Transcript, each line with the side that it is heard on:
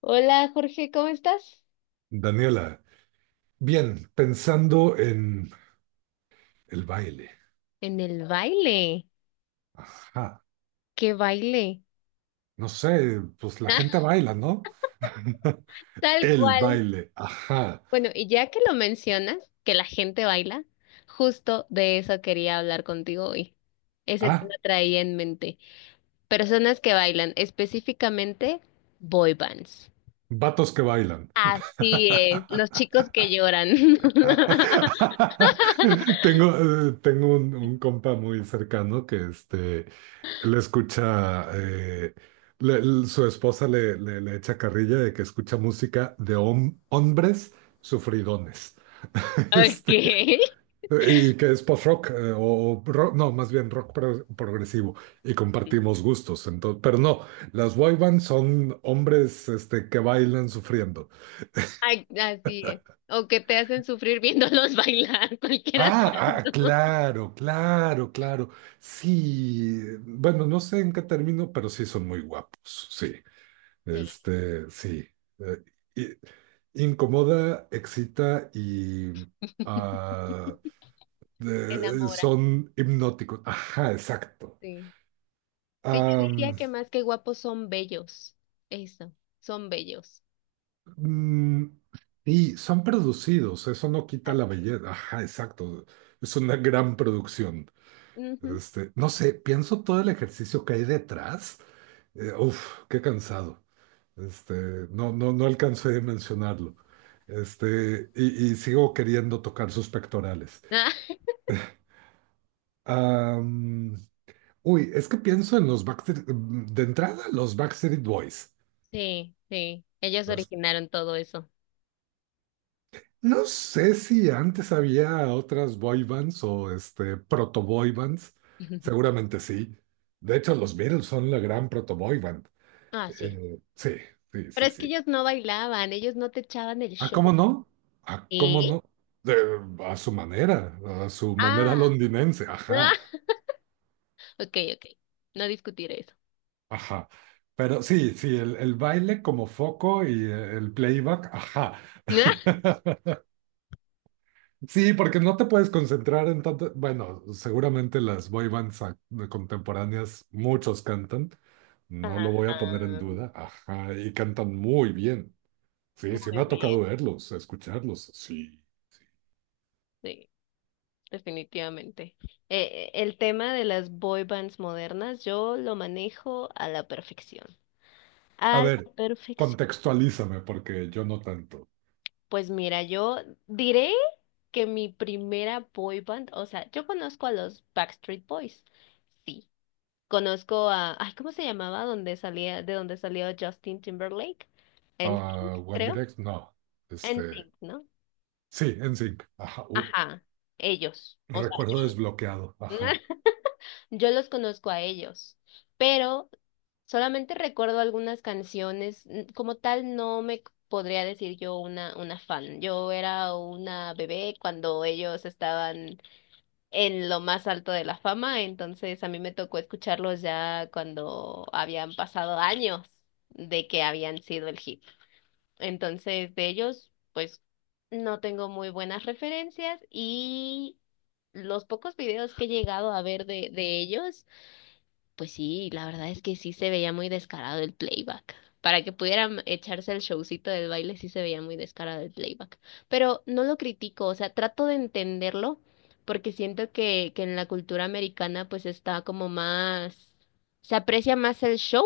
left: Hola Jorge, ¿cómo estás?
right: Daniela, bien, pensando en el baile.
left: En el baile.
right: Ajá.
left: ¿Qué baile?
right: No sé, pues la gente baila, ¿no?
left: Tal
right: El
left: cual.
right: baile. Ajá.
left: Bueno, y ya que lo mencionas, que la gente baila, justo de eso quería hablar contigo hoy. Ese tema
right: Ah,
left: traía en mente. Personas que bailan, específicamente boy bands.
right: vatos que bailan.
left: Así es. Los chicos que lloran.
right: Tengo, tengo un compa muy cercano que le escucha, su esposa le echa carrilla de que escucha música de hombres sufridones. Este,
left: Okay.
right: Y que es post-rock, o rock, no, más bien rock progresivo, y compartimos gustos. Entonces, pero no, las boy bands son hombres que bailan sufriendo.
left: Ay, así es. O que te hacen sufrir viéndolos bailar. Cualquiera.
right: Ah, ah, claro, claro, claro. Sí, bueno, no sé en qué término, pero sí son muy guapos, sí.
left: Sí.
right: Este, sí. Eh, i- incomoda, excita y ah,
left: Enamora.
right: son hipnóticos. Ajá, exacto.
left: Sí. Sí, yo diría que más que guapos son bellos. Eso, son bellos.
right: Mm, y son producidos, eso no quita la
left: Así.
right: belleza. Ajá, exacto. Es una gran producción.
left: Ujú.
right: Este, no sé, pienso todo el ejercicio que hay detrás. Uf, qué cansado. Este, no, no, no alcancé de mencionarlo. Y, y sigo queriendo tocar sus pectorales.
left: Ah,
right: Am, uy, es que pienso en los Backstreet, de entrada, los Backstreet Boys.
left: sí, sí. Ellos originaron todo eso.
right: No sé si antes había otras boy bands o este proto boy bands. Seguramente sí. De hecho, los Beatles son la gran proto boy band.
left: Ah, sí.
right: Sí, sí,
left: Pero
right: sí,
left: es que
right: sí.
left: ellos no bailaban, ellos no te echaban el
right: ¿Ah, cómo
left: show.
right: no? ¿Ah, cómo
left: ¿Eh?
right: no? De- a su manera, a su manera
left: Ah,
right: londinense.
left: ah,
right: Ajá,
left: ok, ok. No discutiré eso.
right: ajá. Pero sí, sí, el baile como foco y el playback, ajá. Sí, porque no te puedes concentrar en tanto. Bueno, seguramente las boy bands contemporáneas, muchos cantan, no lo voy a poner en
left: Ajá,
right: duda. Ajá, y cantan muy bien. Sí, sí me
left: muy
right: ha tocado
left: bien.
right: verlos, escucharlos. Sí, sí.
left: Sí, definitivamente. El tema de las boy bands modernas, yo lo manejo a la perfección.
right: A
left: A
right: ver,
left: la perfección.
right: contextualízame, porque yo no tanto.
left: Pues mira, yo diré que mi primera boy band, o sea, yo conozco a los Backstreet Boys. Sí, conozco a, ay, ¿cómo se llamaba? Donde salía, de donde salió Justin Timberlake.
right: Ah,
left: NSYNC,
right: One
left: creo.
right: Direct, no. Este,
left: NSYNC, ¿no?
right: sí, NSYNC. Ajá,
left: Ajá, ellos. O sea,
right: recuerdo
left: yo,
right: desbloqueado. Ajá,
left: yo los conozco a ellos, pero solamente recuerdo algunas canciones. Como tal, no me c- podría decir yo una fan. Yo era una bebé cuando ellos estaban en lo más alto de la fama, entonces a mí me tocó escucharlos ya cuando habían pasado años de que habían sido el hit. Entonces de ellos, pues no tengo muy buenas referencias, y los pocos videos que he llegado a ver de ellos, pues sí, la verdad es que sí se veía muy descarado el playback. Para que pudieran echarse el showcito del baile, sí se veía muy descarado el playback. Pero no lo critico, o sea, trato de entenderlo porque siento que en la cultura americana pues está como más, se aprecia más el show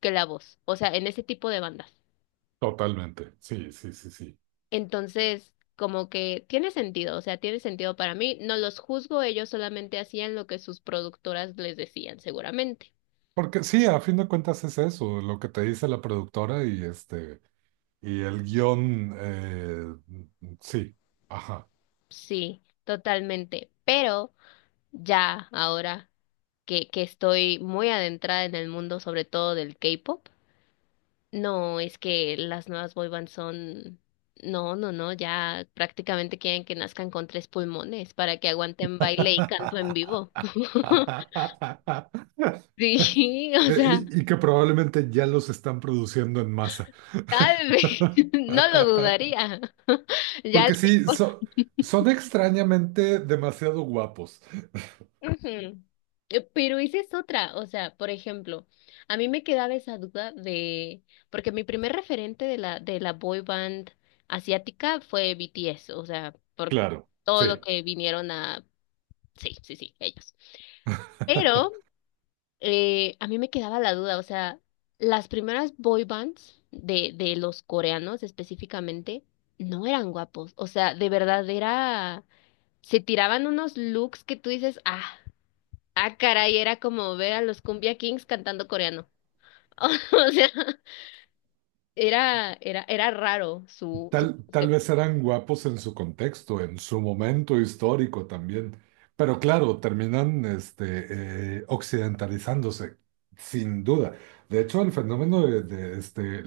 left: que la voz, o sea, en ese tipo de bandas.
right: totalmente. Sí, sí, sí, sí.
left: Entonces, como que tiene sentido, o sea, tiene sentido para mí, no los juzgo, ellos solamente hacían lo que sus productoras les decían, seguramente.
right: Porque sí, a fin de cuentas es eso, lo que te dice la productora y y el guión, sí, ajá.
left: Sí, totalmente. Pero ya ahora que estoy muy adentrada en el mundo, sobre todo del K-pop, no es que las nuevas boy bands son, no, no, no, ya prácticamente quieren que nazcan con tres pulmones para que aguanten baile y canto en vivo. Sí, o sea,
right: Eh, y, y que probablemente ya los están produciendo en masa.
left: tal vez, no lo dudaría. Ya le.
right: Porque sí, son extrañamente demasiado guapos.
left: Ujú. Pero esa es otra, o sea, por ejemplo, a mí me quedaba esa duda de, porque mi primer referente de la boy band asiática fue BTS, o sea, por
right: Claro,
left: todo lo
right: sí.
left: que vinieron a, sí, sí, sí, ellos. Pero a mí me quedaba la duda, o sea, las primeras boy bands de los coreanos específicamente no eran guapos, o sea, de verdad era, se tiraban unos looks que tú dices, ah, ah, caray, era como ver a los Cumbia Kings cantando coreano. O sea, era, era, era raro su, su
right: Tal
left: concepto.
right: vez eran guapos en su contexto, en su momento histórico también, pero claro, terminan occidentalizándose, sin duda. De hecho, el fenómeno de,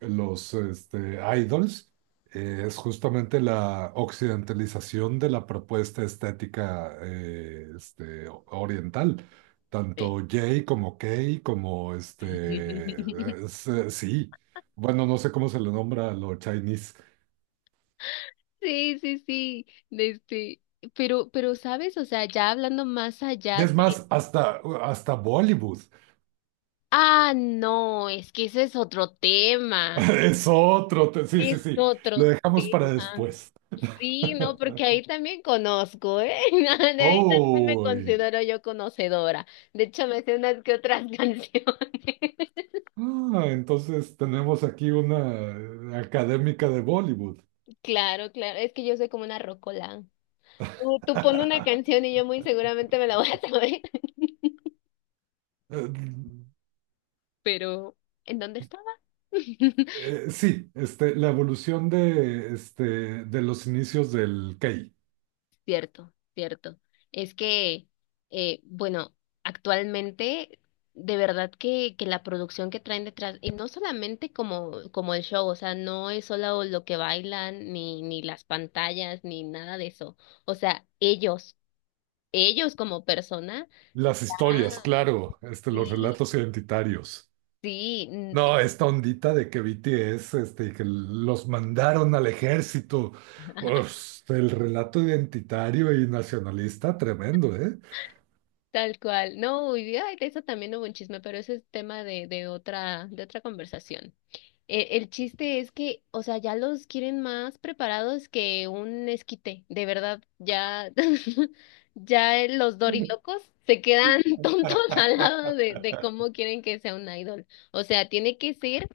right: los idols es justamente la occidentalización de la propuesta estética oriental. Tanto J como K como sí. Bueno, no sé cómo se le nombra a lo Chinese.
left: Sí, sí, sí, de este, pero, ¿sabes? O sea, ya hablando más
right: Y
left: allá
right: es
left: de,
right: más, hasta, hasta Bollywood.
left: ah, no, es que ese es otro tema,
right: Es otro. Sí, sí,
left: es
right: sí. Lo
left: otro
right: dejamos para
left: tema.
right: después.
left: Sí, no, porque ahí también conozco, ¿eh? De ahí también me
right: Oh.
left: considero yo conocedora. De hecho, me sé unas que otras canciones.
right: Ah, entonces tenemos aquí una académica de Bollywood.
left: Claro, claro, es que yo soy como una rocola. Tú pon una canción y yo muy seguramente me la voy a saber.
right: Eh,
left: Pero, ¿en dónde estaba?
right: sí, la evolución de, de los inicios del Kei.
left: Cierto, cierto. Es que, bueno, actualmente, de verdad que la producción que traen detrás, y no solamente como, como el show, o sea, no es solo lo que bailan, ni, ni las pantallas, ni nada de eso. O sea, ellos como persona,
right: Las historias,
left: ah,
right: claro, los
left: sí,
right: relatos identitarios.
left: sí, n-.
right: No, esta ondita de que BTS, y que los mandaron al ejército. Uf, el relato identitario y nacionalista, tremendo, ¿eh?
left: Tal cual. No, y ay, de eso también hubo un chisme, pero ese es tema de otra conversación. El chiste es que, o sea, ya los quieren más preparados que un esquite. De verdad, ya, ya los dorilocos se quedan tontos al lado de cómo quieren que sea un idol. O sea, tiene que ser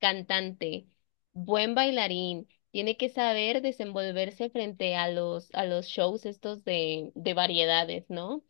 left: cantante, buen bailarín. Tiene que saber desenvolverse frente a los shows estos de variedades, ¿no?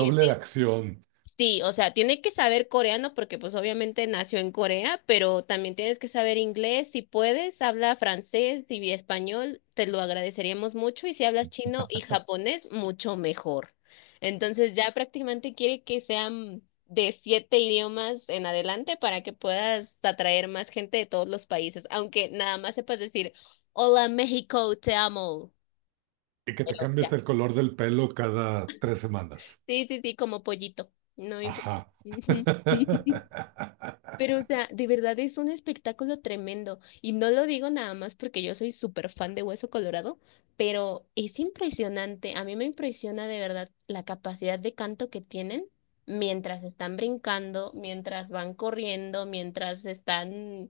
right: Doble de acción
left: Sí, o sea, tiene que saber coreano porque pues obviamente nació en Corea, pero también tienes que saber inglés, si puedes, habla francés y español, te lo agradeceríamos mucho, y si hablas chino y japonés, mucho mejor. Entonces ya prácticamente quiere que sean de 7 idiomas en adelante para que puedas atraer más gente de todos los países, aunque nada más sepas decir, hola México, te amo.
right: y que te
left: Pero ya,
right: cambies el color del pelo cada 3 semanas.
left: sí, sí, sí, como pollito, no importa.
right: Ajá.
left: Pero, o sea, de verdad es un espectáculo tremendo. Y no lo digo nada más porque yo soy súper fan de Hueso Colorado, pero es impresionante. A mí me impresiona de verdad la capacidad de canto que tienen mientras están brincando, mientras van corriendo, mientras están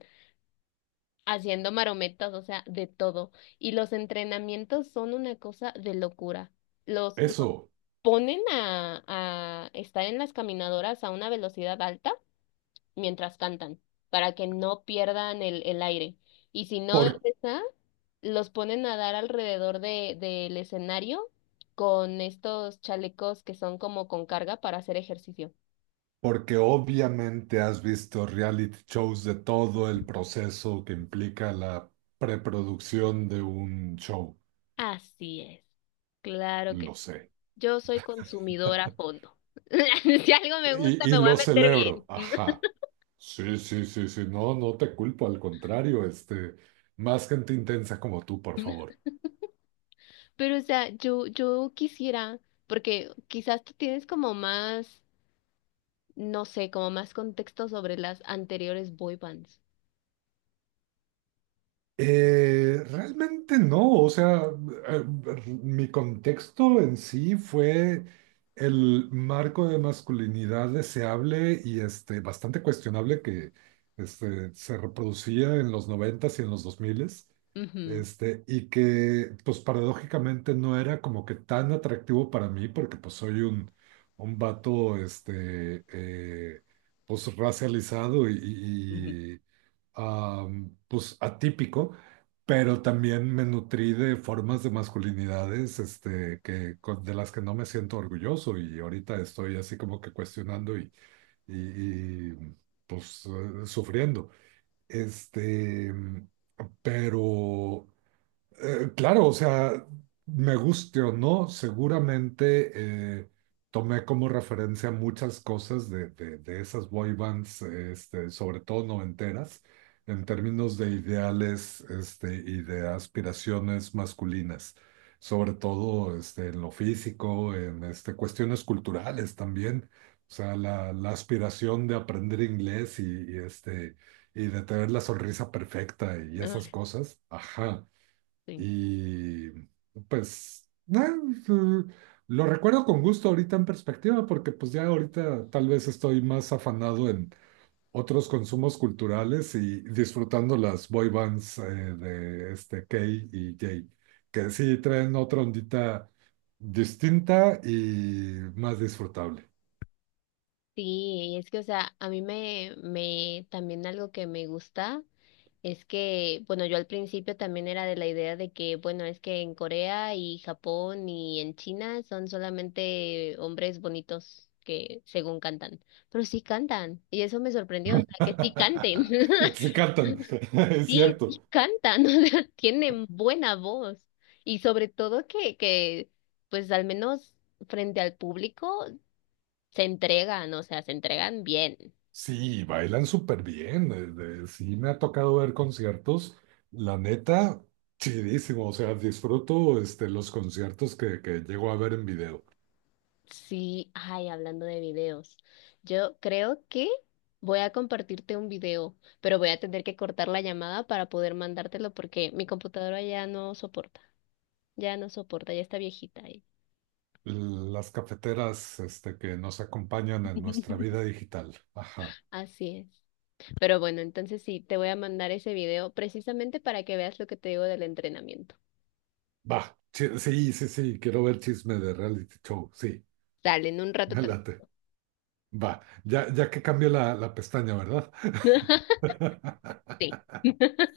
left: haciendo marometas, o sea, de todo. Y los entrenamientos son una cosa de locura. Los
right: Eso,
left: ponen a estar en las caminadoras a una velocidad alta mientras cantan, para que no pierdan el aire. Y si no es
right: por-
left: esa, los ponen a dar alrededor de, del escenario con estos chalecos que son como con carga para hacer ejercicio.
right: porque obviamente has visto reality shows de todo el proceso que implica la preproducción de un show,
left: Así es, claro
right: lo
left: que
right: sé.
left: yo soy consumidora a fondo. Si algo me gusta,
right: Y
left: me voy a
right: lo
left: meter
right: celebro,
left: bien.
right: ajá. Sí, sí, sí, sí, no, no te culpo, al contrario, más gente intensa como tú, por favor.
left: Pero, o sea, yo quisiera, porque quizás tú tienes como más, no sé, como más contexto sobre las anteriores boy bands.
right: Realmente no, o sea, eh, mi contexto en sí fue el marco de masculinidad deseable y bastante cuestionable que se reproducía en los noventas y en los dos miles,
left: Ujú.
right: y que pues paradójicamente no era como que tan atractivo para mí porque pues soy un vato pues racializado y,
left: Ujú.
right: y- pues atípico, pero también me nutrí de formas de masculinidades que, de las que no me siento orgulloso y ahorita estoy así como que cuestionando y, pues sufriendo. Este, pero claro, o sea, me guste o no, seguramente tomé como referencia muchas cosas de, de esas boy bands, sobre todo noventeras, en términos de ideales, y de aspiraciones masculinas, sobre todo, en lo físico, en, cuestiones culturales también, o sea, la aspiración de aprender inglés y, y de tener la sonrisa perfecta y
left: Ah,
right: esas cosas, ajá.
left: sí.
right: Y pues nah, lo recuerdo con gusto ahorita en perspectiva, porque pues ya ahorita tal vez estoy más afanado en otros consumos culturales y disfrutando las boy bands de este K y J, que sí traen otra ondita distinta y más disfrutable.
left: Sí, es que, o sea, a mí me, me, también algo que me gusta es que, bueno, yo al principio también era de la idea de que, bueno, es que en Corea y Japón y en China son solamente hombres bonitos que según cantan, pero sí cantan, y eso me sorprendió, o sea, que sí canten,
right: Sí cantan, es
left: sí, sí
right: cierto.
left: cantan, o sea, tienen buena voz, y sobre todo pues al menos frente al público se entregan, o sea, se entregan bien.
right: Sí, bailan súper bien. Sí, me ha tocado ver conciertos. La neta, chidísimo. O sea, disfruto los conciertos que llego a ver en video.
left: Sí, ay, hablando de videos, yo creo que voy a compartirte un video, pero voy a tener que cortar la llamada para poder mandártelo porque mi computadora ya no soporta, ya no soporta, ya está viejita ahí.
right: Las cafeteras que nos acompañan en nuestra vida digital. Ajá.
left: Así es. Pero bueno, entonces sí, te voy a mandar ese video precisamente para que veas lo que te digo del entrenamiento.
right: Va. Sí, sí, sí. Quiero ver chisme de reality show. Sí,
left: Dale, en un rato
right: me
left: también.
right: late. Va. Ya, ya que cambié la pestaña, ¿verdad?
left: Sí.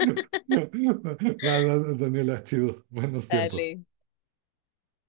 right: Va, va, Daniela, chido. Buenos
left: Dale.
right: tiempos.